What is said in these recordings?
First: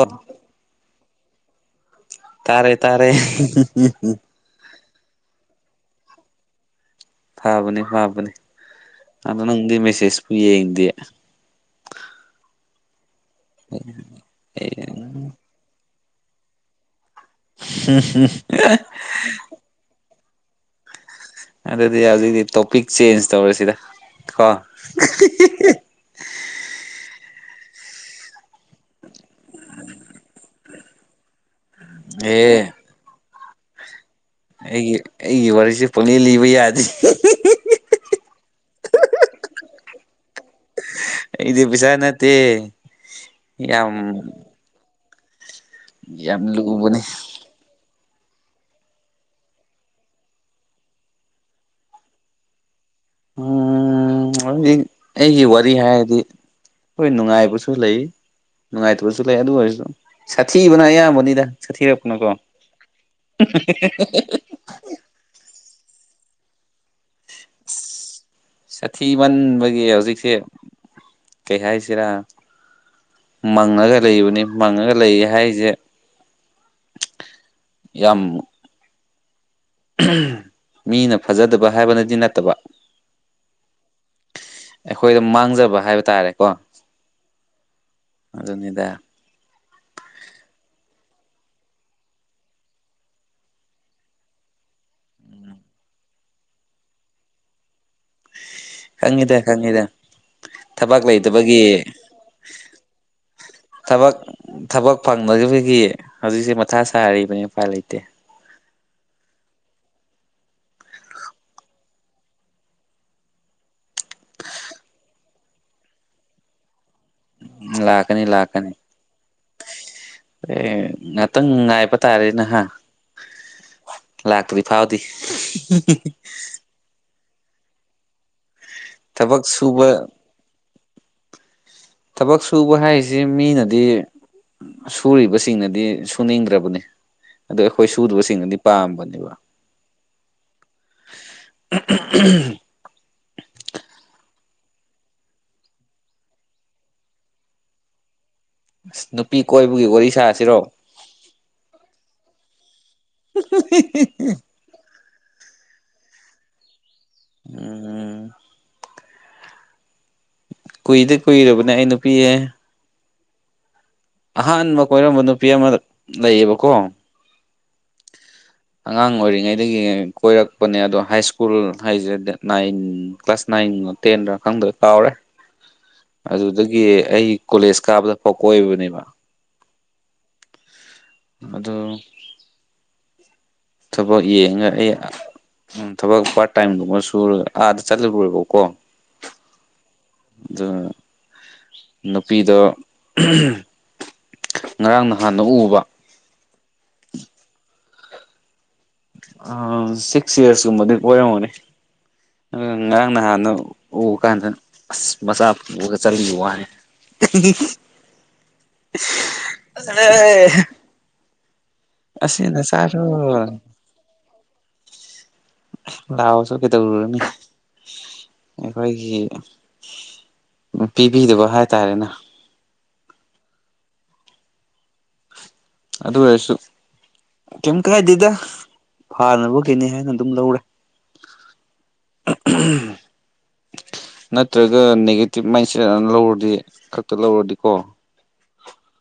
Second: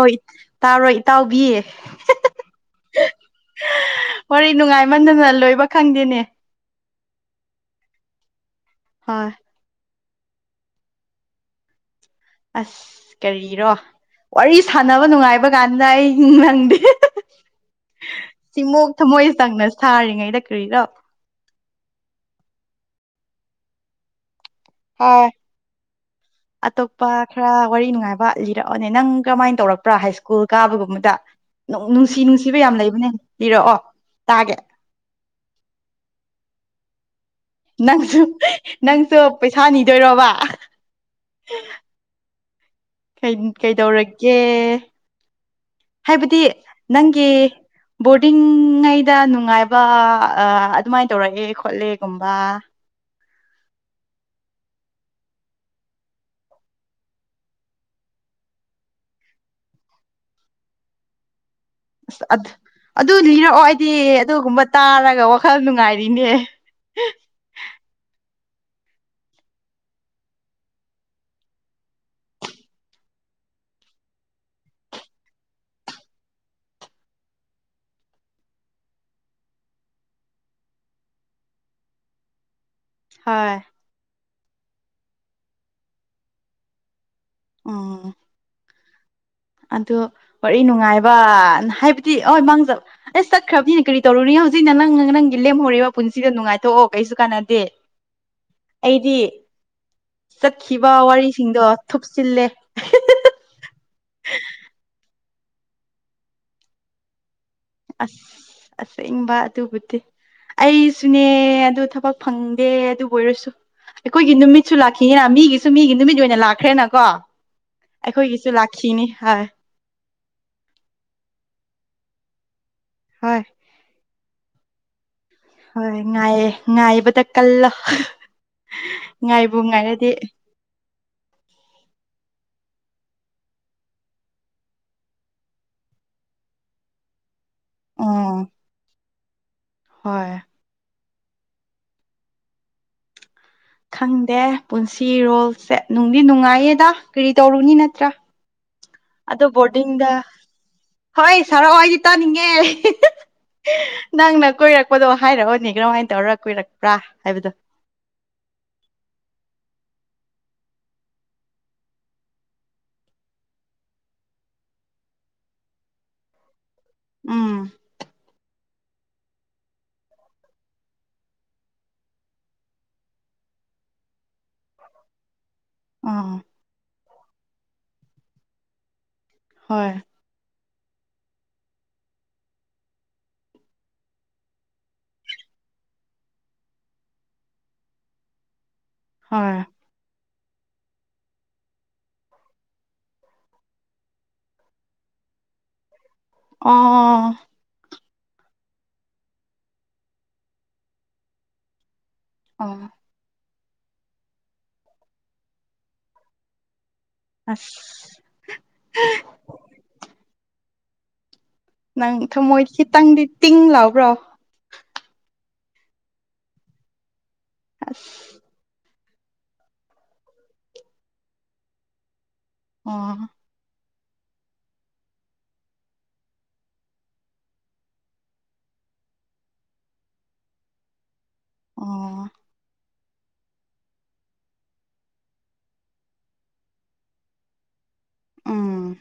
ꯍꯣꯏ ꯇꯥꯕ꯭ꯔꯣ ꯏꯇꯥꯎꯕꯤ ꯇꯥꯔꯦ ꯇꯥꯔꯦ ꯋꯥꯔꯤ ꯅꯨꯡꯉꯥꯏꯃꯟꯗꯅ ꯂꯣꯏꯕ ꯈꯪꯗꯦꯅꯦ ꯐꯥꯕꯅꯦ ꯐꯥꯕꯅꯦ ꯍꯣꯏ ꯑꯗꯣ ꯅꯪꯗꯤ ꯃꯦꯁꯦꯖꯄꯨ ꯌꯦꯡꯗꯦ ꯑꯁ ꯀꯔꯤꯔꯣ ꯋꯥꯔꯤ ꯁꯥꯟꯅꯕ ꯅꯨꯡꯉꯥꯏꯕꯀꯥꯟꯗ ꯑꯩ ꯅꯪꯗꯦ ꯁꯤꯃꯣꯛ [unintelligible] ꯊꯃꯣꯏ ꯆꯪꯅ ꯁꯥꯔꯤꯉꯩꯗ ꯀ꯭ꯔꯤꯔꯣ ꯑꯗꯨꯗꯤ ꯍꯧꯖꯤꯛꯗꯤ ꯇꯣꯄꯤꯛ ꯆꯦꯟꯖ ꯇꯧꯔꯁꯤꯗ ꯀꯣ ꯍꯥꯏ ꯑꯇꯣꯞꯄ ꯈꯔ ꯋꯥꯔꯤ ꯅꯨꯡꯉꯥꯏꯕ ꯂꯤꯔꯛꯑꯣꯅꯦ ꯅꯪ ꯀꯔꯝꯃꯥꯏꯟ ꯇꯧꯔꯛꯄ꯭ꯔꯥ ꯍꯥꯏꯁ꯭ꯀꯨꯜ ꯀꯥꯕꯒꯨꯝꯕꯗ ꯅꯨꯡ-ꯅꯨꯡꯁꯤ ꯅꯨꯡꯁꯤꯕ ꯑꯦ ꯌꯥꯝ ꯂꯩꯕꯅꯦ ꯂꯤꯔꯛꯑꯣ ꯇꯥꯒꯦ ꯑꯩꯒꯤ ꯑꯩꯒꯤ ꯋꯥꯔꯤꯖꯦ ꯄꯪꯂꯤ ꯂꯤꯕ ꯌꯥꯗꯤ ꯅꯪꯁꯨ ꯅꯪꯁꯨ ꯄꯩꯁꯥ ꯅꯤꯗꯣꯏꯔꯣꯕ ꯑꯩꯗꯤ ꯄꯤꯁꯥ ꯅꯠꯇꯦ ꯀꯩꯟ ꯌꯥꯝ ꯀꯩꯗꯧꯔꯒꯦ ꯍꯥꯏꯕꯗꯤ ꯌꯥꯝ ꯂꯨꯕꯅꯦ ꯅꯪꯒꯤ ꯕꯣꯔꯗꯤꯡꯉꯩꯗ ꯅꯨꯡꯉꯥꯏꯕ ꯑꯥ ꯑꯗꯨꯃꯥꯏ ꯇꯧꯔꯒꯦ ꯈꯣꯠꯂꯦ ꯒꯨꯝꯕ ꯎꯝ ꯍꯧꯖꯤꯛ ꯑꯩꯒꯤ ꯋꯥꯔꯤ ꯍꯥꯏꯔꯗꯤ ꯍꯣꯏ ꯅꯨꯡꯉꯥꯏꯕꯁꯨ ꯂꯩ ꯅꯨꯡꯉꯥꯏꯇꯕꯁꯨ ꯂꯩ ꯑꯗꯨ ꯑꯣꯏꯔꯁꯨ ꯁꯥꯊꯤꯕꯅ ꯑꯌꯥꯝꯕꯅꯤꯗ꯫ ꯁꯥꯊꯤꯔꯛꯄꯅꯀꯣ ꯑꯠ ꯑꯗꯨ ꯂꯤꯔꯛꯑꯣ ꯑꯩꯗꯤ ꯑꯗꯨꯒꯨꯝꯕ ꯇꯥꯔꯒ ꯋꯥꯈꯜ ꯅꯨꯡꯉꯥꯏꯔꯤꯅꯦ꯫ ꯁꯥꯊꯤꯃꯟꯕꯒꯤ ꯍꯧꯖꯤꯛꯁꯦ ꯀꯩ ꯍꯥꯏꯁꯤꯔꯥ ꯃꯪꯉꯒ ꯂꯩꯕꯅꯤ ꯃꯪꯉꯒ ꯂꯩ ꯍꯥꯏꯖꯦ ꯌꯝ ꯃꯤꯅ ꯐꯖꯗꯕ ꯍꯥꯏꯕꯅꯗꯤ ꯅꯠꯇꯕ ꯍꯥꯏ ꯑꯩꯈꯣꯏꯗ ꯃꯥꯡꯖꯕ ꯍꯥꯏꯕ ꯇꯥꯔꯦꯀꯣ ꯎꯝ ꯑꯗꯨꯅꯤꯗ ꯑꯗꯨ ꯋꯥꯔꯤ ꯅꯨꯡꯉꯥꯏꯕꯅ ꯍꯥꯏꯕꯗꯤ ꯑꯣꯏ ꯃꯥꯡꯖ ꯑꯁ ꯆꯠꯈ꯭ꯔꯕꯅꯤꯅ ꯀ꯭ꯔꯤ ꯇꯧꯔꯨꯅꯤ ꯍꯧꯖꯤꯛꯅ ꯅꯪ ꯅꯪꯒꯤ ꯂꯦꯝꯍꯧꯔꯦꯕ ꯄꯨꯟꯁꯤꯗꯣ ꯅꯨꯡꯉꯥꯏꯊꯣꯛꯑꯣ ꯀꯩꯁꯨ ꯀꯥꯟꯅꯗꯦ ꯑꯩꯗꯤ ꯈꯪꯉꯤꯗ ꯈꯪꯉꯤꯗ ꯆꯠꯈꯤꯕ ꯊꯕꯛ ꯋꯥꯔꯤꯁꯤꯡꯗꯣ ꯂꯩꯇꯕꯒꯤ ꯊꯨꯞꯆꯤꯜꯂꯦ ꯊꯕꯛ ꯊꯕꯛ ꯐꯪꯕꯗꯨꯐꯤꯒꯤ ꯍꯧꯖꯤꯛꯁꯦ ꯃꯊꯥ ꯁꯥꯔꯤꯕꯅꯤ ꯎꯄꯥꯏ ꯂꯩꯇꯦ ꯑꯁ ꯑꯁꯦꯡꯕ ꯑꯗꯨꯕꯨꯗꯤ ꯑꯩꯁꯨꯅꯦ ꯑꯗꯨ ꯊꯕꯛ ꯐꯪꯗꯦ ꯑꯗꯨꯕꯨ ꯑꯣꯏꯔꯁꯨ ꯑꯩꯈꯣꯏꯒꯤ ꯅꯨꯃꯤꯠꯁꯨ ꯂꯥꯛꯈꯤꯅꯤꯅ ꯃꯤꯒꯤꯁꯨ ꯃꯤꯒꯤ ꯅꯨꯃꯤꯠ ꯑꯣꯏꯅ ꯂꯥꯛꯈ꯭ꯔꯦꯅꯀꯣ ꯂꯥꯛꯀꯅꯤ ꯑꯩꯈꯣꯏꯒꯤꯁꯨ ꯂꯥꯛꯀꯅꯤ ꯂꯥꯛꯈꯤꯅꯤ ꯍꯥꯏ ꯑꯦ ꯉꯥꯟꯇꯪ ꯉꯥꯏꯕ ꯇꯥꯔꯦꯅ ꯍ ꯍꯣꯏ ꯂꯥꯛꯇ꯭ꯔꯤꯐꯥꯎꯗꯤ ꯍꯣꯏ ꯉꯥꯏꯌꯦ ꯉꯥꯏꯕꯗ ꯀꯜꯂꯣ ꯊꯕꯛ ꯉꯥꯏꯕꯨ ꯁꯨꯕ ꯉꯥꯏꯔꯗꯤ ꯊꯕꯛ ꯁꯨꯕ ꯍꯥꯏꯔꯤꯖꯦ ꯃꯤꯅꯗꯤ ꯁꯨꯔꯤꯕꯁꯤꯡꯅꯗꯤ ꯁꯨꯅꯤꯡꯗ꯭ꯔꯕꯅꯤ ꯑꯗꯣ ꯑꯩꯈꯣꯏ ꯎꯝ ꯁꯨꯗꯕꯁꯤꯡꯅꯗꯤ ꯄꯥꯝꯕꯅꯦꯕ꯫ ꯍꯣꯏ꯫ [unintelligible] ꯈꯪꯗꯦ ꯄꯨꯟꯁꯤꯔꯣꯜꯁꯦ ꯅꯨꯡꯗꯤ ꯅꯨꯡꯉꯥꯏꯌꯦꯗ ꯀ꯭ꯔꯤ ꯇꯧꯔꯨꯅꯤ ꯅꯠꯇ꯭ꯔꯥ꯫ ꯑꯁ ꯅꯨꯄꯤ ꯑꯗꯣ ꯀꯣꯏꯕꯒꯤ ꯋꯥꯔꯤ ꯕꯣꯔꯗꯤꯡꯗ ꯁꯥꯁꯤꯔꯣ? ꯍꯣꯏ ꯁꯥꯔꯛꯑꯣ ꯑꯩꯗꯤ ꯇꯥꯅꯤꯡꯉꯦ ꯅꯪꯅ ꯀꯣꯏꯔꯛ ꯄꯗꯣ ꯍꯥꯏꯔꯛꯑꯣꯅ‌ꯦ ꯀꯔꯝꯍꯥꯏ ꯇꯧꯔꯒ ꯀ‌ꯣꯏꯔꯛꯄ꯭ꯔꯥ ꯍꯥꯏꯕꯗꯣ꯫ ꯎꯝ ꯀꯨꯏꯗꯤ ꯀꯨꯏꯔꯕꯅꯦ ꯑꯩ ꯅꯨꯄꯤꯌꯦ ꯑꯍꯥꯟꯕ ꯀꯣꯏꯔꯝꯕ ꯅꯨꯄꯤ ꯑꯃ ꯂꯩꯌꯦꯕꯀꯣ ꯎꯝ [unintelligible] ꯑꯉꯥꯡ ꯑꯣꯏꯔꯤꯉꯩꯗꯒꯤ ꯀꯣꯏꯔꯛꯄꯅꯦ ꯑꯗꯣ ꯍꯥꯏ ꯁ꯭ꯀꯨꯜ ꯍꯥꯏꯖ‌ꯦ ꯗꯦꯠ ꯅꯥꯏꯟ ꯀ꯭ꯂꯥꯁ ꯅꯥꯏꯟ ꯇꯦꯟꯔꯥ ꯈꯪꯗ꯭ꯔꯦ ꯀꯥꯎꯔꯦ ꯫ ꯎꯝ ꯑꯗꯨꯗꯒꯤ ꯑꯩ ꯀꯣꯂꯦꯖ ꯀꯥꯕꯗ ꯐꯥꯎ ꯀꯣꯏꯕꯅꯦꯕ ꯍꯣꯏ ꯃꯗꯣ ꯊꯕꯛ ꯌꯦꯡꯉꯒ ꯑꯩ ꯎꯝ ꯊꯕꯛ ꯄꯥꯔꯠ ꯇꯥꯏꯝ ꯒꯨꯝꯕ ꯁꯨꯔꯒ ꯑꯥꯗ ꯆꯠꯂꯨꯔ‌ꯦ ꯕꯀꯣ ꯍ‌ꯣꯏ ꯑꯗ‌ꯣ ꯅꯨꯄꯤꯗ‌ꯣ ꯉꯔꯥꯡ ꯅꯍꯥꯟꯅ ꯎꯕ ꯑꯣ ꯑꯥ ꯁꯤꯛꯁ ꯏꯌꯔ ꯀꯨꯝꯕꯗꯤ ꯀ‌ꯣꯏꯔꯝꯃꯅꯤ ꯑꯗꯨ ꯑꯣ ꯉꯔꯥꯡ ꯅꯍꯥꯟꯗꯨ ꯎꯕ ꯀꯥꯟꯗ ꯑꯁ ꯃꯆꯥ ꯄꯨꯔꯒ ꯆꯠꯂꯝꯕ ꯋꯥꯅꯤ꯫ ꯑꯁ [unintelligible] ꯅꯪ ꯑꯁꯤ ꯊꯃꯣꯏ ꯅꯆꯥꯗꯣ ꯈꯤꯇꯪꯗꯤ ꯇꯤꯡ ꯂꯥꯎꯕ꯭ꯔꯣ? ꯂꯥꯎꯔꯁꯨ ꯀꯩꯗꯧꯔꯨꯔꯅꯤ ꯑꯁ ꯑꯩꯈꯣꯏꯒꯤ ꯄꯤꯕꯤꯗꯕ ꯍꯥꯏꯇꯥꯔꯦꯅꯦ ꯫ ꯑꯣ ꯑꯗꯨ ꯑꯣꯏꯔꯁꯨ ꯀꯩꯏꯝ ꯀꯥꯏꯗꯦꯗ ꯐꯥꯅꯕꯒꯤꯅ‌ꯦ ꯍꯥꯏꯅ ꯑꯗꯨꯝ ꯂꯧꯔꯦ ꯫ ꯑꯣ [unintelligible] ꯅꯠꯇ꯭ꯔꯒ ꯅꯦꯒꯦꯇꯤꯚ ꯃꯥꯏꯟꯁꯦꯠ ꯂꯧꯔꯗꯤ ꯈꯛꯇ ꯂꯧꯔꯗꯤꯀꯣ ꯎꯝ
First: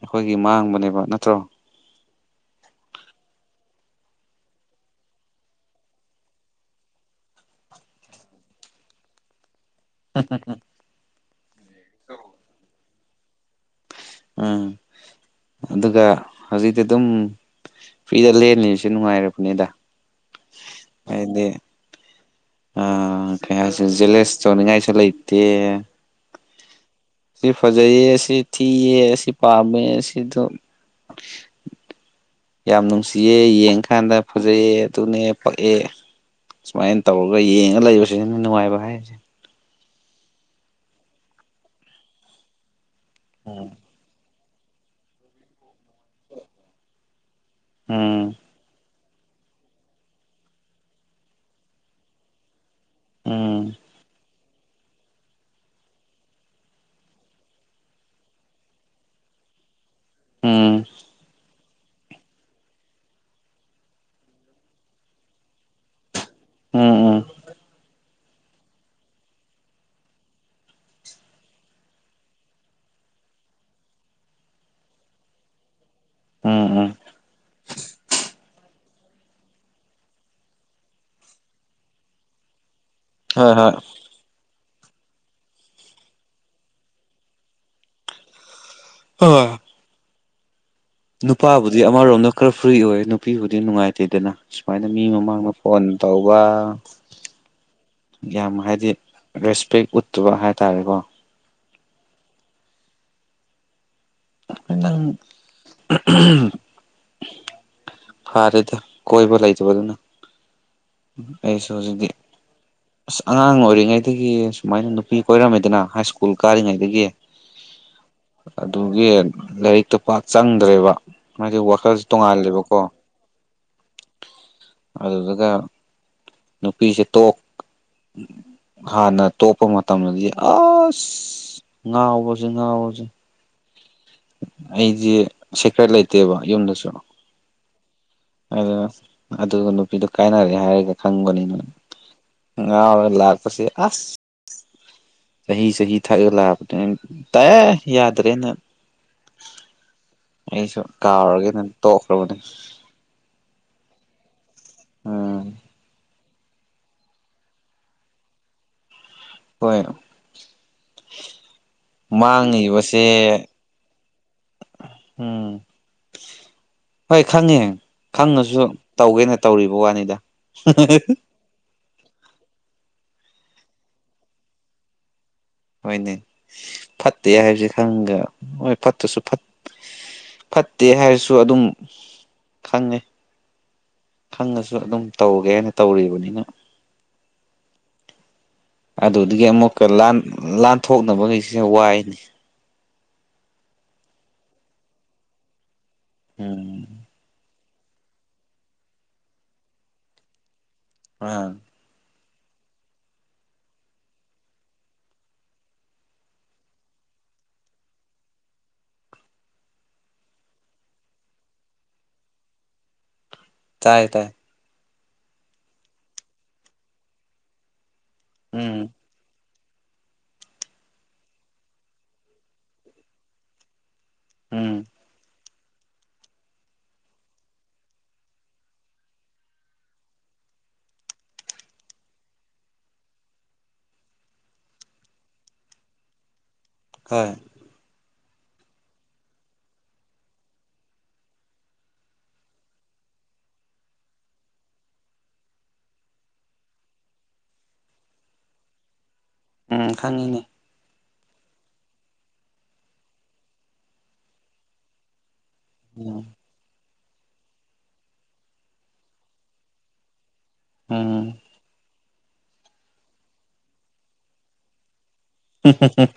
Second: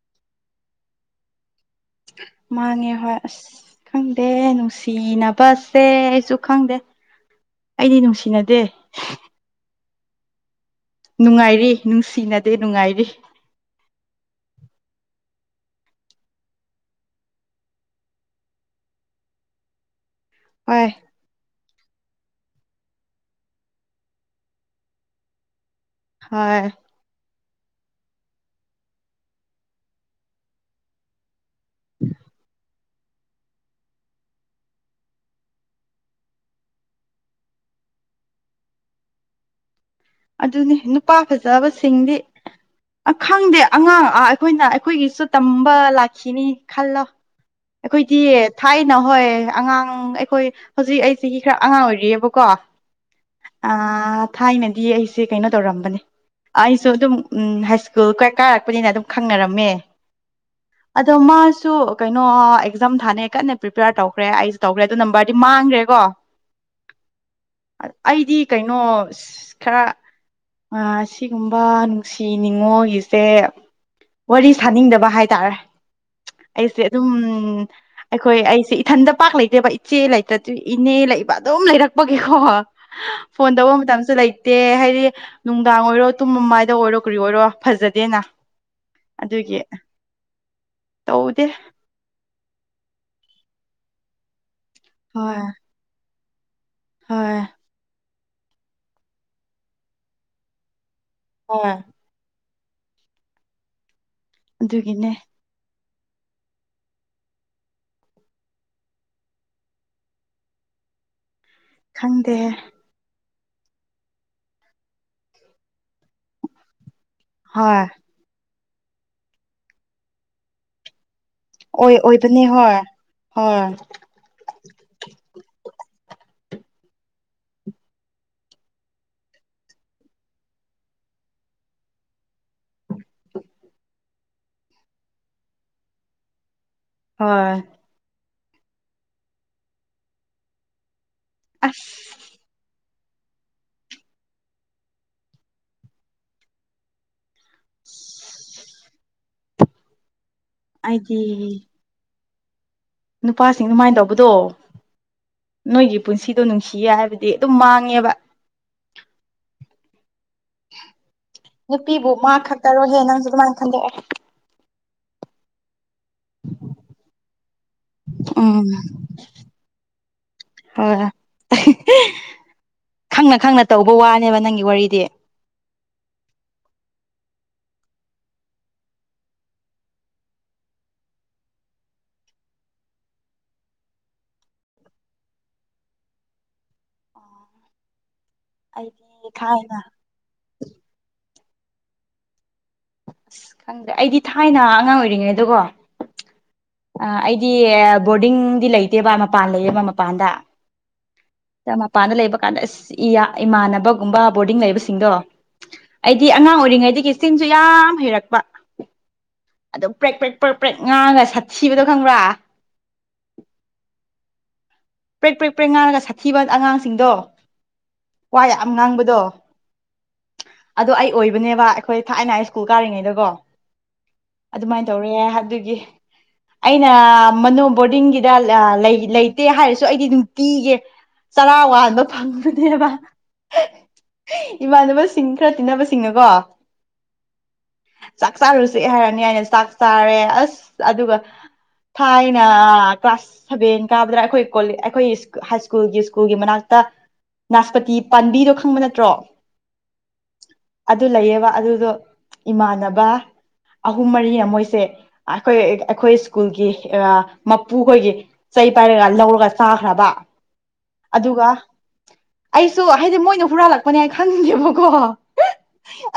ꯑꯩꯈꯣꯏꯒꯤ ꯃꯥꯡꯕꯅꯦꯕ ꯅꯠꯇ꯭ꯔꯣ ꯃꯥꯅꯤ ꯍꯣꯏ ꯑꯁ ꯈꯪꯗꯦ ꯅꯨꯡꯁꯤꯅꯕꯁꯦ ꯑꯩꯁꯨ ꯈꯪꯗꯦ꯫ ꯑꯩꯗꯤ ꯅꯨꯡꯁꯤꯅꯗꯦ꯫ [unintelligible] ꯅꯨꯡꯉꯥꯏꯔꯤ ꯅꯨꯡꯁꯤꯅꯗꯦ ꯅꯨꯡꯉꯥꯏꯔꯤ ꯫ ꯎꯝ ꯑꯗꯨꯒ ꯍꯧꯖꯤꯛꯇꯤ ꯑꯗꯨꯝ ꯐ꯭ꯔꯤꯗ ꯂꯦꯟꯂꯤꯁꯦ ꯅꯨꯡꯉꯥꯏꯔꯕꯅꯦꯗ ꯫ ꯍꯣꯏ ꯑꯩꯗꯤ ꯑꯥ ꯀꯩ ꯍꯥꯏꯁꯤꯔ ꯖꯦꯂꯦꯌꯁ ꯇꯧꯅꯤꯡꯉꯥꯏꯁꯨ ꯂꯩꯇꯦ ꯍꯣꯏ ꯁꯤ ꯐꯖꯩꯌꯦ ꯁꯤ ꯊꯤꯌꯦ ꯑꯁꯤ ꯄꯥꯝꯃꯦ ꯁꯤꯗꯣ ꯌꯥꯝ ꯅꯨꯡꯁꯤꯌꯦ ꯌꯦꯡꯀꯥꯟꯗ ꯐꯖꯩꯑ‌ꯦ ꯑꯗꯨꯅꯦ ꯄꯛꯑꯦ ꯁꯨꯃꯥꯏꯅ ꯇꯧꯔꯒ ꯌꯦꯡꯉ ꯂꯩꯕꯁꯤꯅꯤ ꯅꯨꯡꯉꯥꯏꯕ ꯍꯥꯏꯔꯤꯁꯦ ꯑꯗꯨꯅꯤ ꯅꯨꯄꯥ ꯐꯖꯕꯁꯤꯡꯗꯤ ꯈꯪꯗꯦ ꯎꯝ ꯑꯉꯥꯡ ꯑꯥ ꯑꯩꯈꯣꯏꯅ ꯑꯩꯈꯣꯏꯒꯤꯁꯨ ꯇꯝꯕ ꯂꯥꯛꯈꯤꯅꯤ ꯈꯜꯂꯣ ꯑꯩꯈꯣꯏꯗꯤ ꯎꯝ ꯊꯥꯏ ꯅ ꯍꯣꯏ ꯑꯉꯥꯡ ꯑꯩꯈꯣꯏ ꯍꯧꯖꯤꯛ ꯑꯩ ꯆꯍꯤ ꯈꯔ ꯑꯉꯥꯡ ꯑꯣꯏꯔꯤꯌ‌ꯦꯕꯀꯣ ꯎꯝ ꯑꯥ ꯊꯥꯏꯅꯗꯤ ꯑꯩꯁꯦ ꯀꯩꯅꯣ ꯇꯧꯔꯝꯕꯅꯤ ꯑꯩꯁꯨ ꯑꯗꯨꯝ ꯎꯝ ꯍꯥꯏꯁ꯭ꯀꯨꯜ ꯀ ꯀꯥꯔꯛꯄꯅꯤꯅ ꯑꯗꯨꯝ ꯈꯪꯅꯔꯝꯃꯦ ꯎꯝ ꯑꯗꯣ ꯃꯥꯁ ꯁꯨ ꯀꯩꯅꯣ ꯑꯦꯛꯖꯥꯝ ꯊꯥꯅꯩ ꯀꯟꯅ ꯄ꯭ꯔꯤꯄꯦꯌꯥꯔ ꯇꯧꯈ꯭ꯔꯦ ꯑꯩꯁꯨ ꯇꯧꯈ꯭ꯔꯦ ꯑꯗꯨ ꯅꯝꯕꯔꯗꯤ ꯃꯥꯡꯒ꯭ꯔꯦ ꯀꯣ ꯎꯝ ꯎꯝ ꯑꯩꯗꯤ ꯀꯩꯅꯣ ꯈꯔ ꯑꯁꯤꯒꯨꯝꯕ ꯅꯨꯡꯁꯤ ꯅꯤꯡꯉꯣꯜꯒꯤꯁꯦ ꯋꯥꯔꯤ ꯁꯥꯅꯤꯡꯗꯕ ꯍꯥꯏꯇꯥꯔꯦ ꯎꯝ ꯑꯩꯁꯦ ꯎꯝ ꯑꯗꯨꯝ ꯑꯩꯈꯣꯏ ꯑꯩꯁꯦ ꯏ ꯊꯟꯗ ꯄꯥꯛ ꯂꯩꯇꯦꯕ ꯏꯆꯦ ꯂꯩꯇꯖꯨ ꯏꯅꯦ ꯂꯩꯕ ꯑꯗꯨꯝ ꯂꯩꯔꯛꯄꯒꯤꯀꯣ ꯐꯣꯟ ꯍꯣꯏ ꯍꯣꯏ ꯇꯧꯕ ꯃꯇꯝꯁꯨ ꯂꯩ ꯇꯦ ꯍꯥꯏꯗꯤ ꯅꯨꯡꯗꯥꯡ ꯑꯣꯏꯔꯣ ꯇꯨꯝꯕ ꯃꯥꯏꯗ ꯑꯣꯏꯔꯣ ꯀꯔꯤ ꯑꯣꯏꯔꯣ ꯐꯖꯗꯦꯅ ꯍꯣꯏ ꯑꯗꯨꯒꯤ ꯇꯧꯗꯦ ꯅꯨꯄꯥꯕꯨꯗꯤ ꯑꯃꯔꯣꯝꯗ ꯈꯔ ꯐ꯭ꯔꯤ ꯑꯣꯏ ꯅꯨꯄꯤꯕꯨꯗꯤ ꯅꯨꯡꯉꯥꯏꯇꯦꯗꯅ ꯁꯨꯃꯥꯏꯅ ꯃꯤ ꯍꯣꯏ ꯃꯃꯥꯡꯗ ꯐꯣꯟ ꯇꯧꯕ ꯍꯣꯏ ꯌꯥꯝ ꯍꯥꯏꯗꯤ ꯔꯦꯁꯄꯦꯛ ꯎꯠꯇꯕ ꯍꯥꯏꯇꯥꯔꯦꯀꯣ ꯑꯣꯏ ꯑ ꯅꯪ ꯑꯗꯨꯒꯤꯅꯦ ꯐꯔꯦꯗ ꯀꯣꯏꯕ ꯂꯩꯇꯕꯗꯨꯅ ꯑꯩꯁꯨ ꯍꯧꯖꯤꯛꯇꯤ ꯗꯦ ꯑꯁ ꯑꯉꯥꯡ ꯑꯣꯏꯔꯤꯉꯩꯗꯒꯤ ꯁꯨꯃꯥꯏꯅ ꯅꯨꯄꯤ ꯀꯣꯏꯔꯝꯃꯦꯗꯅ ꯍꯥꯏ ꯁ꯭ꯀꯨꯜ ꯀꯥꯔꯤꯉꯩꯗꯒꯤ ꯍꯣꯏ ꯑꯗꯨꯒꯤ ꯂꯥꯏꯔꯤꯛꯇ ꯄꯥꯛ ꯆꯪꯗ꯭ꯔꯦꯕ ꯍꯥꯏꯗꯤ ꯑꯣꯏ ꯋꯥꯈꯜꯁꯤ ꯑꯣꯏꯕꯅꯦ ꯍꯣꯏ ꯇꯣꯡꯉꯥꯜꯂꯦꯕꯀꯣ ꯍꯣꯏ ꯑꯗꯨꯗꯨꯒ ꯅꯨꯄꯤꯁꯦ ꯇꯣꯛ ꯍꯥꯟꯅ ꯇꯣꯛꯄ ꯃꯇꯝꯗꯗꯤ ꯑꯁ ꯉꯥꯎꯕꯖꯤ ꯉꯥꯎꯕꯖꯤ [unintelligible] ꯑꯩꯗꯤ ꯁꯦꯀ꯭ꯔꯦꯠ ꯂꯩꯇꯦꯕ ꯌꯨꯝꯗꯁꯨ ꯍꯣꯏ ꯑꯗꯨꯅ ꯑꯗꯨꯒ ꯅꯨꯄꯤꯗꯨ ꯀꯥꯏꯅꯔꯦ ꯍꯥꯏꯔꯒ ꯈꯪꯕꯅꯤ ꯑꯁ ꯉꯥꯎꯔ ꯂꯥꯛꯄꯁꯤ ꯑꯁ ꯆꯍꯤ ꯆꯍꯤ ꯊꯛꯑ ꯂꯥꯛꯄꯇꯨꯅ ꯇꯥꯏꯌꯦ ꯌꯥꯗ꯭ꯔꯦꯅ ꯑꯩꯁꯨ ꯑꯩꯗꯤ ꯀꯥꯎꯔꯒꯦꯅ ꯇꯣꯛꯈ꯭ꯔꯕ ꯑꯗꯨꯝ ꯅꯨꯄꯥꯁꯤꯡ ꯑꯗꯨꯃꯥꯏ ꯇꯧꯕꯗꯣ ꯎꯝ ꯅꯣꯏꯒꯤ ꯄꯨꯟꯁꯤ ꯗꯨ ꯅꯨꯡꯁꯤꯌꯦ ꯍꯥꯏꯕꯗꯤ ꯑꯗꯨꯝ ꯃꯥꯡꯉꯦꯕ ꯍꯣꯏ ꯅꯨꯄꯤꯕꯨ ꯃꯥ ꯈꯛꯇꯔꯣ ꯍꯦ ꯅꯪꯁꯨ ꯃꯥꯡꯉꯤꯕꯁꯦ ꯑꯗꯨꯃꯥꯏꯅ ꯈꯟꯗꯣꯛꯑꯣ ꯎꯝ ꯍꯣꯏ ꯈꯪꯉꯦ ꯈꯪꯉꯁꯨ ꯎꯝ ꯇꯧꯒꯦꯅ ꯇꯧꯔꯤꯕ ꯋꯥꯅꯤꯗ ꯍꯣꯏ ꯈꯪꯅ ꯈꯪꯅ ꯇꯧꯕ ꯋꯥꯅꯦꯕ ꯅꯪꯒꯤ ꯋꯥꯔꯤꯗꯤ ꯍꯣꯏꯅꯦ ꯐꯠꯇꯦ ꯍꯥꯏꯕꯁꯦ ꯈꯪꯒ ꯍꯣꯏ ꯐꯠꯇꯁꯨ ꯐꯠ ꯐꯠꯇꯦ ꯍꯥꯏꯔꯁꯨ ꯑꯗꯨꯝ ꯈꯪꯉꯦ ꯈꯪꯉꯁꯨ ꯑꯗꯨꯝ ꯇꯧꯒꯦ ꯍꯥꯏꯅ ꯇꯧꯔꯤꯕꯅꯤꯅ ꯑꯩꯗꯤ ꯑꯗꯨꯗꯒꯤ ꯊꯥꯏꯅ ꯑꯃꯨꯛꯀ ꯂꯥꯟ ꯂꯥꯟꯊꯣꯛꯅꯕꯈꯩꯁꯦ ꯋꯥꯏꯅꯦ ꯑꯁ ꯈꯪꯗ꯭ꯔꯦ ꯑꯩꯗꯤ ꯊꯥꯏꯅ ꯑꯉꯥꯡ ꯑꯣꯏꯔꯤꯉꯩꯗꯣ ꯎꯝ ꯑ ꯑꯩꯗꯤ ꯕꯣꯔꯗꯤꯡꯗꯤ ꯂꯩꯇꯦꯕ ꯃꯄꯥꯟ ꯂꯩꯌꯦꯕ ꯃꯄꯥꯟꯗ ꯑ ꯃꯄꯥꯟꯗ ꯂꯩꯕ ꯀꯥꯟꯗꯁ ꯏꯌꯥ ꯏꯃꯥꯟꯅꯕꯒꯨꯝꯕ ꯕꯣꯔꯗꯤꯡ ꯂꯩꯕꯁꯤꯡꯗꯣ ꯑꯩꯗꯤ ꯑꯉꯥꯡ ꯑꯣꯏꯔꯤꯉꯩꯗꯒꯤ ꯆꯤꯡꯁꯨ ꯌꯥꯝ ꯍꯩꯔꯛꯄ ꯑꯗꯨꯝ ꯄ꯭ꯔꯦꯛ ꯄ꯭ꯔꯦꯛ ꯄ꯭ꯔꯦꯛ ꯄ꯭ꯔꯦꯛ ꯉꯥꯡꯉꯒ ꯁꯥꯠꯊꯤꯕꯗꯣ ꯈꯪꯕ꯭ꯔꯥ ꯇꯥꯏ ꯇꯥꯏ ꯄ꯭ꯔꯦꯛ ꯄ꯭ꯔꯦꯛ ꯄ꯭ꯔꯦꯛ ꯉꯥꯡꯉꯒ ꯁꯥꯊꯤꯕ ꯑꯉꯥꯡꯁꯤꯡꯗꯣ ꯋꯥ ꯌꯥꯝ ꯎꯝ ꯉꯥꯡꯕꯗꯣ ꯑꯗꯣ ꯑꯩ ꯑꯣꯏꯕꯅꯦꯕ ꯑꯩꯈꯣꯏ ꯊꯥꯏꯅ ꯁ꯭ꯀꯨꯜ ꯀꯥꯔꯤꯉꯩꯗꯀꯣ ꯎꯝ ꯑꯗꯨꯃꯥꯏꯅ ꯇꯧꯔꯦ ꯍꯥꯏꯗꯨꯒꯤ ꯑꯩꯅ ꯃꯅꯣ ꯕꯣꯔꯗꯤꯡꯒꯤꯗ ꯂꯩꯇꯦ ꯍꯥꯏꯔꯁꯨ ꯁꯨ ꯑꯩꯗꯤ ꯅꯨꯡꯇꯤꯒꯤ ꯆꯔꯥ ꯋꯥꯟꯕ ꯐꯪꯕꯅꯦꯕ ꯏꯃꯥꯟꯅꯕꯁꯤꯡ ꯈꯔ ꯇꯤꯟꯅꯕꯁꯤꯡꯅꯀꯣ ꯍꯣꯏ ꯆꯥꯛ ꯆꯥꯔꯨꯁꯦ ꯍꯥꯏꯔꯅꯤ ꯍꯥꯏꯅ ꯆꯥꯛ ꯆꯥꯔꯦ ꯑꯁ ꯑꯗꯨꯒ ꯊꯥꯏꯅ ꯀ꯭ꯂꯥꯁ ꯁꯚꯦꯟ ꯀꯥꯕꯗ ꯑꯩꯈꯣꯏ ꯑꯩꯈꯣꯏ ꯍꯥꯏ ꯁ꯭ꯀꯨꯜꯒꯤ ꯁ꯭ꯀꯨꯜꯒꯤ ꯃꯅꯥꯛꯇ ꯅꯥꯁꯄꯇꯤ ꯄꯥꯝꯕꯤꯗꯣ ꯈꯪꯕ ꯅꯠꯇ꯭ꯔꯣ ꯎꯝ ꯈꯪꯉꯤꯅꯦ ꯑꯗꯨ ꯂꯩꯌꯦꯕ ꯑꯗꯨꯗꯣ ꯏꯃꯥꯟꯅꯕ ꯑꯍꯨꯝ ꯃꯔꯤꯅꯦ ꯃꯣꯏꯁꯦ ꯑꯩꯈꯣꯏ ꯑꯩꯈꯣꯏ ꯎꯝ ꯁ꯭ꯀꯨꯜꯒꯤ ꯃꯄꯨꯈꯣꯏꯒꯤ ꯆꯩ ꯄꯥꯏꯔꯒ ꯂꯧꯔꯒ ꯆꯥꯈ꯭ꯔꯕ ꯎꯝ ꯑꯗꯨꯒ ꯑꯩꯁꯨ ꯍꯥꯏꯗꯤ ꯃꯣꯏꯅ ꯍꯨꯔꯥꯜꯂꯛꯄꯅꯦ ꯍꯥꯏꯅ ꯈꯪꯗꯦꯕꯀꯣ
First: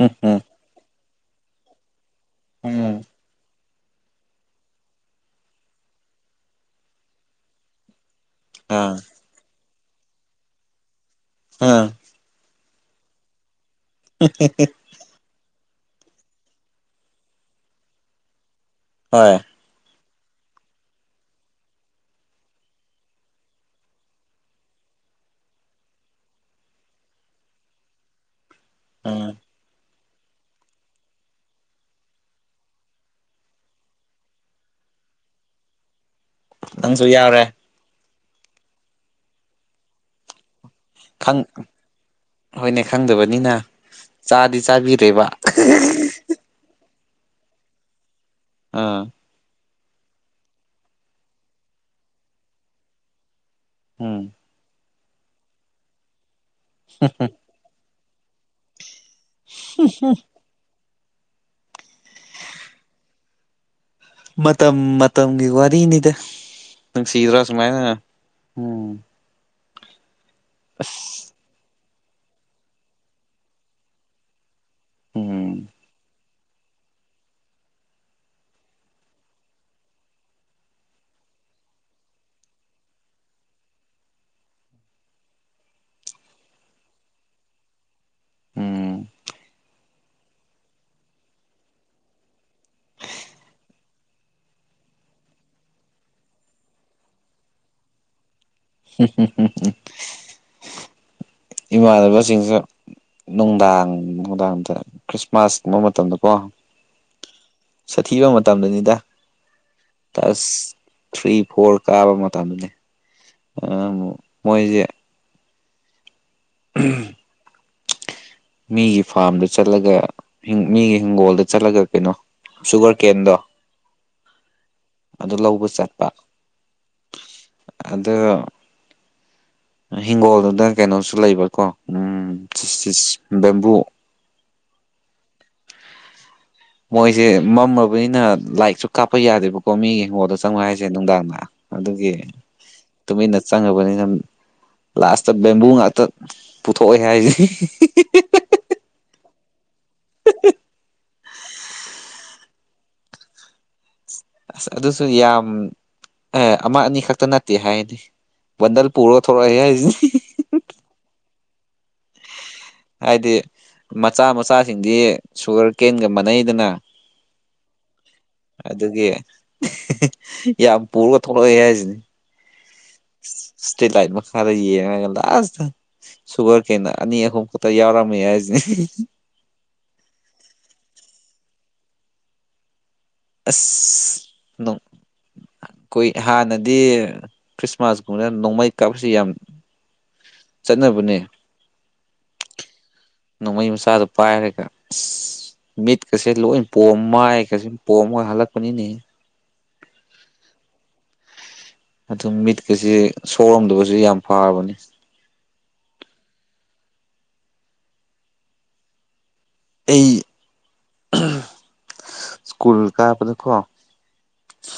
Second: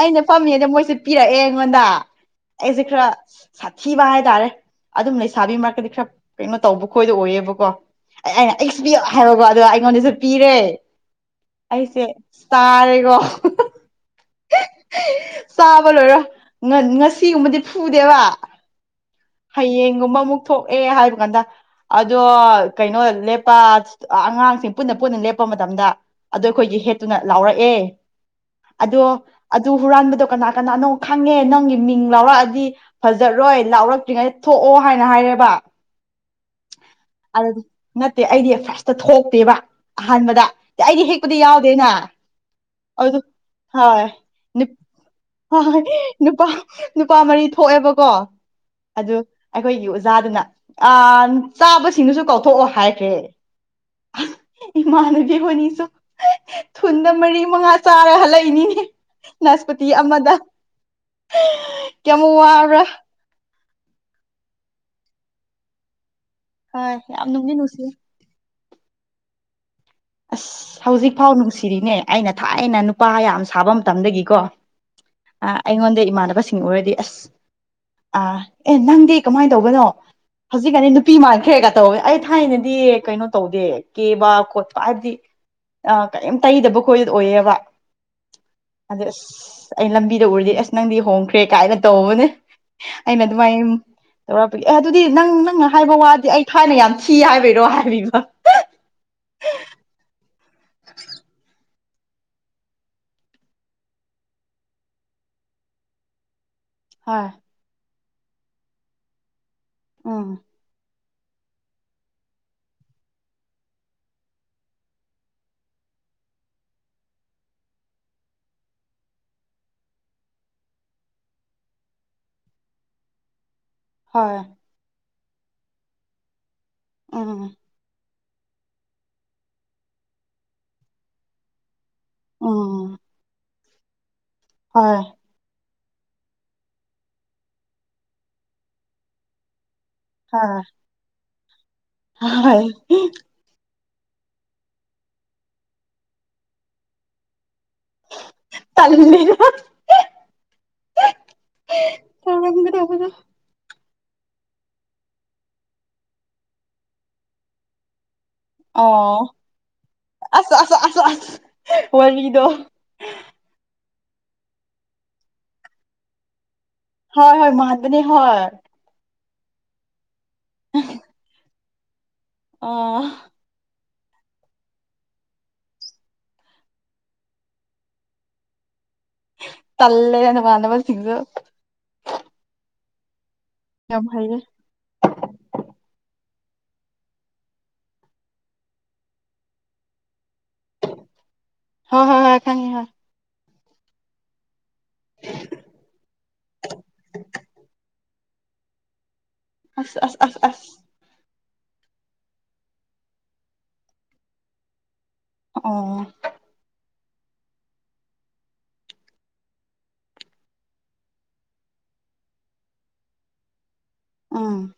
ꯑꯩꯅ ꯐꯝꯃꯤꯉꯩꯗ ꯃꯣꯏꯁꯦ ꯄꯤꯔꯛꯑꯦ ꯑꯩꯉꯣꯟꯗ ꯑꯩꯁꯦ ꯎꯝ ꯈꯔ ꯁꯥꯊꯤꯕ ꯍꯥꯏꯇꯥꯔꯦ ꯑꯗꯨꯝ ꯂꯩꯁꯥꯕꯤ ꯃꯔꯛꯀꯗꯤ ꯈꯔ ꯀꯩꯅꯣ ꯇꯧꯕ ꯈꯣꯏꯗ ꯑꯣꯏꯌꯦꯕꯀꯣ ꯑꯩꯅ ꯑꯩꯁꯨ ꯑꯥ ꯄꯤꯌꯨ ꯍꯥꯏꯕꯒꫭ ꯑꯗꯣ ꯑꯩꯉꯣꯟꯗꯁꯨ ꯄꯤꯔꯦ ꯑꯥ ꯑꯩꯁꯦ ꯆꯥꯔꯦꯀꯣ [unintelligible] ꯆꯥꯕ ꯂꯣꯏꯔꯒ ꯉꯁꯤꯒꯨꯝꯕꯗꯤ ꯐꯨꯗꯦꯕ ꯍꯣꯏ ꯍꯌꯦꯡꯒꯨꯝꯕ ꯑꯃꯨꯛ ꯊꯣꯛꯑꯦ ꯍꯥꯏꯕ ꯀꯥꯟꯗ ꯑꯗꯣ ꯀꯩꯅꯣ ꯂꯦꯞꯄ ꯑꯉꯥꯡꯁꯤꯡ ꯄꯨꯟꯅ ꯄꯨꯟꯅ ꯂꯦꯞꯄ ꯃꯇꯝꯗ ꯑꯗꯣ ꯑꯩꯈꯣꯏꯒꯤ ꯍꯦꯠꯇꯨꯅ ꯂꯥꯎꯔꯛꯑꯦ ꯑꯗꯣ ꯎꯝ ꯑꯗꯨ ꯍꯨꯔꯥꯟꯕꯗꯣ ꯀꯅꯥ ꯀꯅꯥꯅꯣ ꯈꯪꯉꯦ ꯅꯪꯒꯤ ꯃꯤꯡ ꯂꯥꯎꯔꯛꯑꯗꯤ ꯐꯖꯔꯣꯏ ꯂꯥꯎꯔꯛꯇ꯭ꯔꯤꯉꯩꯗ ꯊꯣꯛꯑꯣ ꯍꯥꯏꯅ ꯍꯥꯏꯔꯦꯕ ꯅꯪꯁꯨꯨ ꯌꯎꯔꯦ ꯑꯗꯨꯗꯤ ꯅꯠꯇꯦ ꯑꯩꯗꯤ ꯐꯥꯔꯁꯇꯥ ꯊꯣꯛꯇꯦꯕ ꯑꯍꯥꯟꯕꯗ ꯑꯩꯗꯤ ꯈꯪ ꯍꯦꯛꯄꯗꯤ ꯌꯥꯎꯗꯦꯅ ꯍꯣꯏꯅꯦ ꯑꯗꯨ ꯈꯪꯗꯕꯅꯤꯅ ꯍꯣꯏ ꯆꯥꯗꯤ ꯆꯥꯕꯤꯔꯦꯕ ꯍꯣꯏ ꯅꯨꯄꯥ ꯅꯨꯄꯥ ꯃꯔꯤ ꯊꯣꯛꯑꯦꯕꯀꯣ ꯑꯥ ꯑꯗꯨ ꯑꯩꯈꯣꯏꯒꯤ ꯑꯣꯖꯥꯗꯨꯅ ꯑꯥ ꯆꯥꯕꯁꯤꯡꯗꯨꯁꯨ ꯀꯧꯊꯣꯛꯑꯣ ꯍꯥꯏꯈ꯭ꯔꯦ ꯎꯝ ꯏꯃꯥꯅꯕꯤ ꯍꯣꯅꯤꯁꯨ ꯊꯨꯟꯗ ꯃꯔꯤ ꯃꯉꯥ ꯆꯥꯔ ꯍꯜꯂꯛꯏꯅꯤꯅꯦ ꯅꯥꯁꯄꯇꯤ ꯑꯃꯗ ꯀꯌꯥꯃꯨꯛ ꯋꯥꯕ꯭ꯔꯥ ꯃꯇꯝ ꯃꯇꯝꯒꯤ ꯋꯥꯔꯤꯅꯤꯗ ꯍꯣꯏ ꯌꯥꯝ ꯅꯨꯡꯁꯤꯗ꯭ꯔꯣ ꯅꯨꯡꯗꯤ ꯅꯨꯡꯁꯤ ꯁꯨꯃꯥꯏꯅ ꯎꯝ ꯑꯁ ꯍꯧꯖꯤꯛꯐꯥꯎ ꯅꯨꯡꯁꯤꯔꯤꯅꯦ ꯑꯩꯅ ꯊꯥꯏꯅ ꯅꯨꯄꯥ ꯌꯥꯝ ꯁꯥꯕ ꯃꯇꯝꯗꯒꯤꯀꯣ ꯑꯥ ꯎꯝ ꯑꯩꯉꯣꯟꯗ ꯏꯃꯥꯟꯅꯕꯁꯤꯡ ꯑꯣꯏꯔꯗꯤ ꯑꯁ ꯑꯥ ꯑꯦ ꯅꯪꯗꯤ ꯀꯃꯥꯏꯟ ꯇꯧꯕꯅꯣ ꯍꯧꯖꯤꯛꯒꯥꯅꯤ ꯅꯨꯄꯤ ꯃꯥꯟꯈ꯭ꯔꯦꯒꯥ ꯇꯧꯋꯦ ꯑꯩ ꯊꯥꯏꯅꯗꯤ ꯀꯩꯅꯣ ꯇꯧꯗꯦ ꯀꯦꯕ ꯈꯣꯠꯄ ꯍꯥꯏꯕꯗꯤ ꯑꯥ ꯀꯔꯤꯝ ꯇꯩꯗꯕ ꯈꯣꯏꯗꯨ ꯑꯣꯏꯌꯦꯕ ꯎꯝ ꯑꯗꯨ ꯑꯁ ꯑꯩ ꯂꯝꯕꯤꯗ ꯎꯔꯗꯤ ꯑꯁ ꯅꯪꯗꯤ ꯍꯣꯡꯈ꯭ꯔꯦ ꯀꯥꯏꯅ ꯇꯧꯕꯅꯦ ꯑꯩꯅ ꯑꯗꯨꯃꯥꯏꯝ ꯇꯧꯔꯛꯄꯤꯒꯦ ꯑꯦ ꯑꯗꯨꯗꯤ ꯅꯪ ꯅꯪꯅ ꯍꯥꯏꯕ ꯋꯥꯗꯤ ꯑꯩ ꯊꯥꯏꯅ ꯌꯥꯝ ꯊꯤ ꯍꯥꯏꯕꯩꯔꯣ ꯍꯥꯏꯕꯤꯕ ꯏꯃꯥꯟꯅꯕꯁꯤꯡꯁꯨ ꯅꯨꯡꯗꯥꯡ ꯅꯨꯡꯗꯥꯡꯗ ꯈ꯭ꯔꯤꯁꯃꯥꯁꯒꯨꯝꯕ ꯃꯇꯝꯗꯀꯣ ꯍꯣꯏ ꯁꯥꯊꯤꯕ ꯃꯇꯝꯗꯅꯤꯗ ꯎꯝ ꯇꯁ ꯊ꯭ꯔꯤ ꯐꯣꯔ ꯀꯥꯕ ꯃꯇꯝꯗꯅꯦ [unintelligible] ꯑꯃꯨꯛ ꯃꯣꯏꯖꯦ ꯎꯝ ꯃꯤꯒꯤ ꯐꯥꯔꯝꯗ ꯆꯠꯂꯒ ꯃꯤꯒꯤ ꯍꯤꯡꯒꯣꯜꯗ ꯆꯠꯂꯒ ꯀꯩꯅꯣ ꯁꯨꯒꯔ ꯀꯦꯟꯗꯣ ꯍꯣꯏ ꯑꯗꯨ ꯂꯧꯕ ꯆꯠꯄ ꯎꯝ ꯑꯗꯣ ꯍꯤꯡꯒꯣꯜꯗꯨꯗ ꯀꯩꯅꯣꯁꯨ ꯂꯩꯕꯀꯣ ꯎꯝ ꯎꯝ ꯕꯦꯝꯕꯨ ꯍꯣꯏ ꯃꯣꯏꯖꯦ ꯃꯝꯃꯕꯅꯤꯅ ꯂꯥꯏꯛꯁꯨ ꯀꯥꯞꯄ ꯌꯥꯗꯦꯕꯀꯣ ꯃꯤꯒꯤ ꯍꯤꯡꯒꯣꯜꯗ ꯆꯪꯉꯨ ꯍꯣꯏ ꯍꯥꯏꯁꯦ ꯅꯨꯡꯗꯥꯡꯗ ꯑꯗꯨꯒꯤ ꯍꯣꯏ ꯇꯨꯃꯤꯟꯅ ꯆꯪꯉꯕꯅꯤꯅ ꯂꯥꯁꯇꯥ ꯕꯦꯝꯕꯨ ꯉꯥꯛꯇ ꯄꯨꯊꯣꯛꯑꯦ ꯍꯥꯏꯖꯦ ꯇꯜꯂꯦꯕ [unintelligible] ꯑꯁ ꯑꯗꯨꯁꯨ ꯌꯥꯝ ꯑꯦ ꯑꯃ ꯑꯅꯤ ꯈꯛꯇꯥ ꯅꯠꯇꯦ ꯍꯥꯏꯗꯤ ꯕꯣꯟꯗꯜ ꯄꯨꯔꯒ ꯑꯣ ꯊꯣꯔꯥꯑꯦ ꯍꯥꯏꯖꯤꯅꯤ ꯑꯁ ꯑꯁ ꯑꯁ ꯑꯁ ꯋꯥꯔꯤꯗꯣ ꯍꯥꯏꯗꯤ ꯃꯆꯥ ꯃꯆꯥꯁꯤꯡꯗꯤ ꯁꯨꯒꯔ ꯀꯦꯟꯒꯥ ꯃꯥꯟꯅꯩꯗꯅ ꯍꯣꯏ ꯍꯣꯏ ꯃꯥꯟꯕꯅꯦ ꯍꯣꯏ ꯑꯗꯨꯒꯤ ꯌꯥꯝ ꯄꯨꯔꯒ ꯊꯣꯛꯂꯛꯑꯦ ꯍꯥꯏꯖꯤꯅꯤ ꯑꯥ ꯁꯇ꯭ꯔꯤꯠ ꯂꯥꯏꯠ ꯃꯈꯥꯗ ꯌꯦꯡꯔꯒ ꯂꯥꯁꯇꯥ ꯁꯨꯒꯔ ꯀꯦꯟꯅ ꯑꯅꯤ ꯑꯍꯨꯝ ꯈꯛꯇ ꯌꯥꯎꯔꯝꯃꯦ ꯍꯥꯏꯖꯦ ꯇꯜꯂꯦꯗ ꯅꯃꯥꯟꯅꯕ ꯁꯤꯡꯗꯨ ꯑꯁ ꯌꯥꯝ ꯍꯩꯔꯦ ꯅꯣꯛ ꯀꯨꯏ ꯍꯥꯟꯅꯗꯤ ꯈ꯭ꯔꯤꯁꯃꯥꯁ ꯀꯨꯝꯕꯗ ꯅꯣꯡꯃꯩ ꯀꯥꯞꯄꯁꯤ ꯌꯥꯝ ꯆꯠꯅꯕꯅꯦ ꯈꯪꯉꯤ ꯍꯣꯏ ꯅꯣꯡꯃꯩ ꯃꯆꯥꯗꯨꯣ ꯄꯥꯏꯔꯒ ꯏꯁ ꯃꯤꯠꯀꯁꯦ ꯂꯣꯏ ꯄꯣꯝ ꯃꯥꯏꯒꯁꯦ ꯄꯣꯝꯃꯒ ꯍꯜꯂꯛꯄꯅꯤꯅꯦ ꯑꯁ ꯑꯁ ꯑꯁ ꯑꯁ ꯑꯗꯨꯝ ꯃꯤꯠꯀꯁꯦ ꯁꯣꯔꯝꯗꯕꯁꯨ ꯌꯥꯝ ꯐꯔꯕꯅꯤ ꯑꯣ ꯑꯩ ꯁ꯭ꯀꯨꯜ ꯀꯥꯕꯗꯀꯣ ꯎꯝ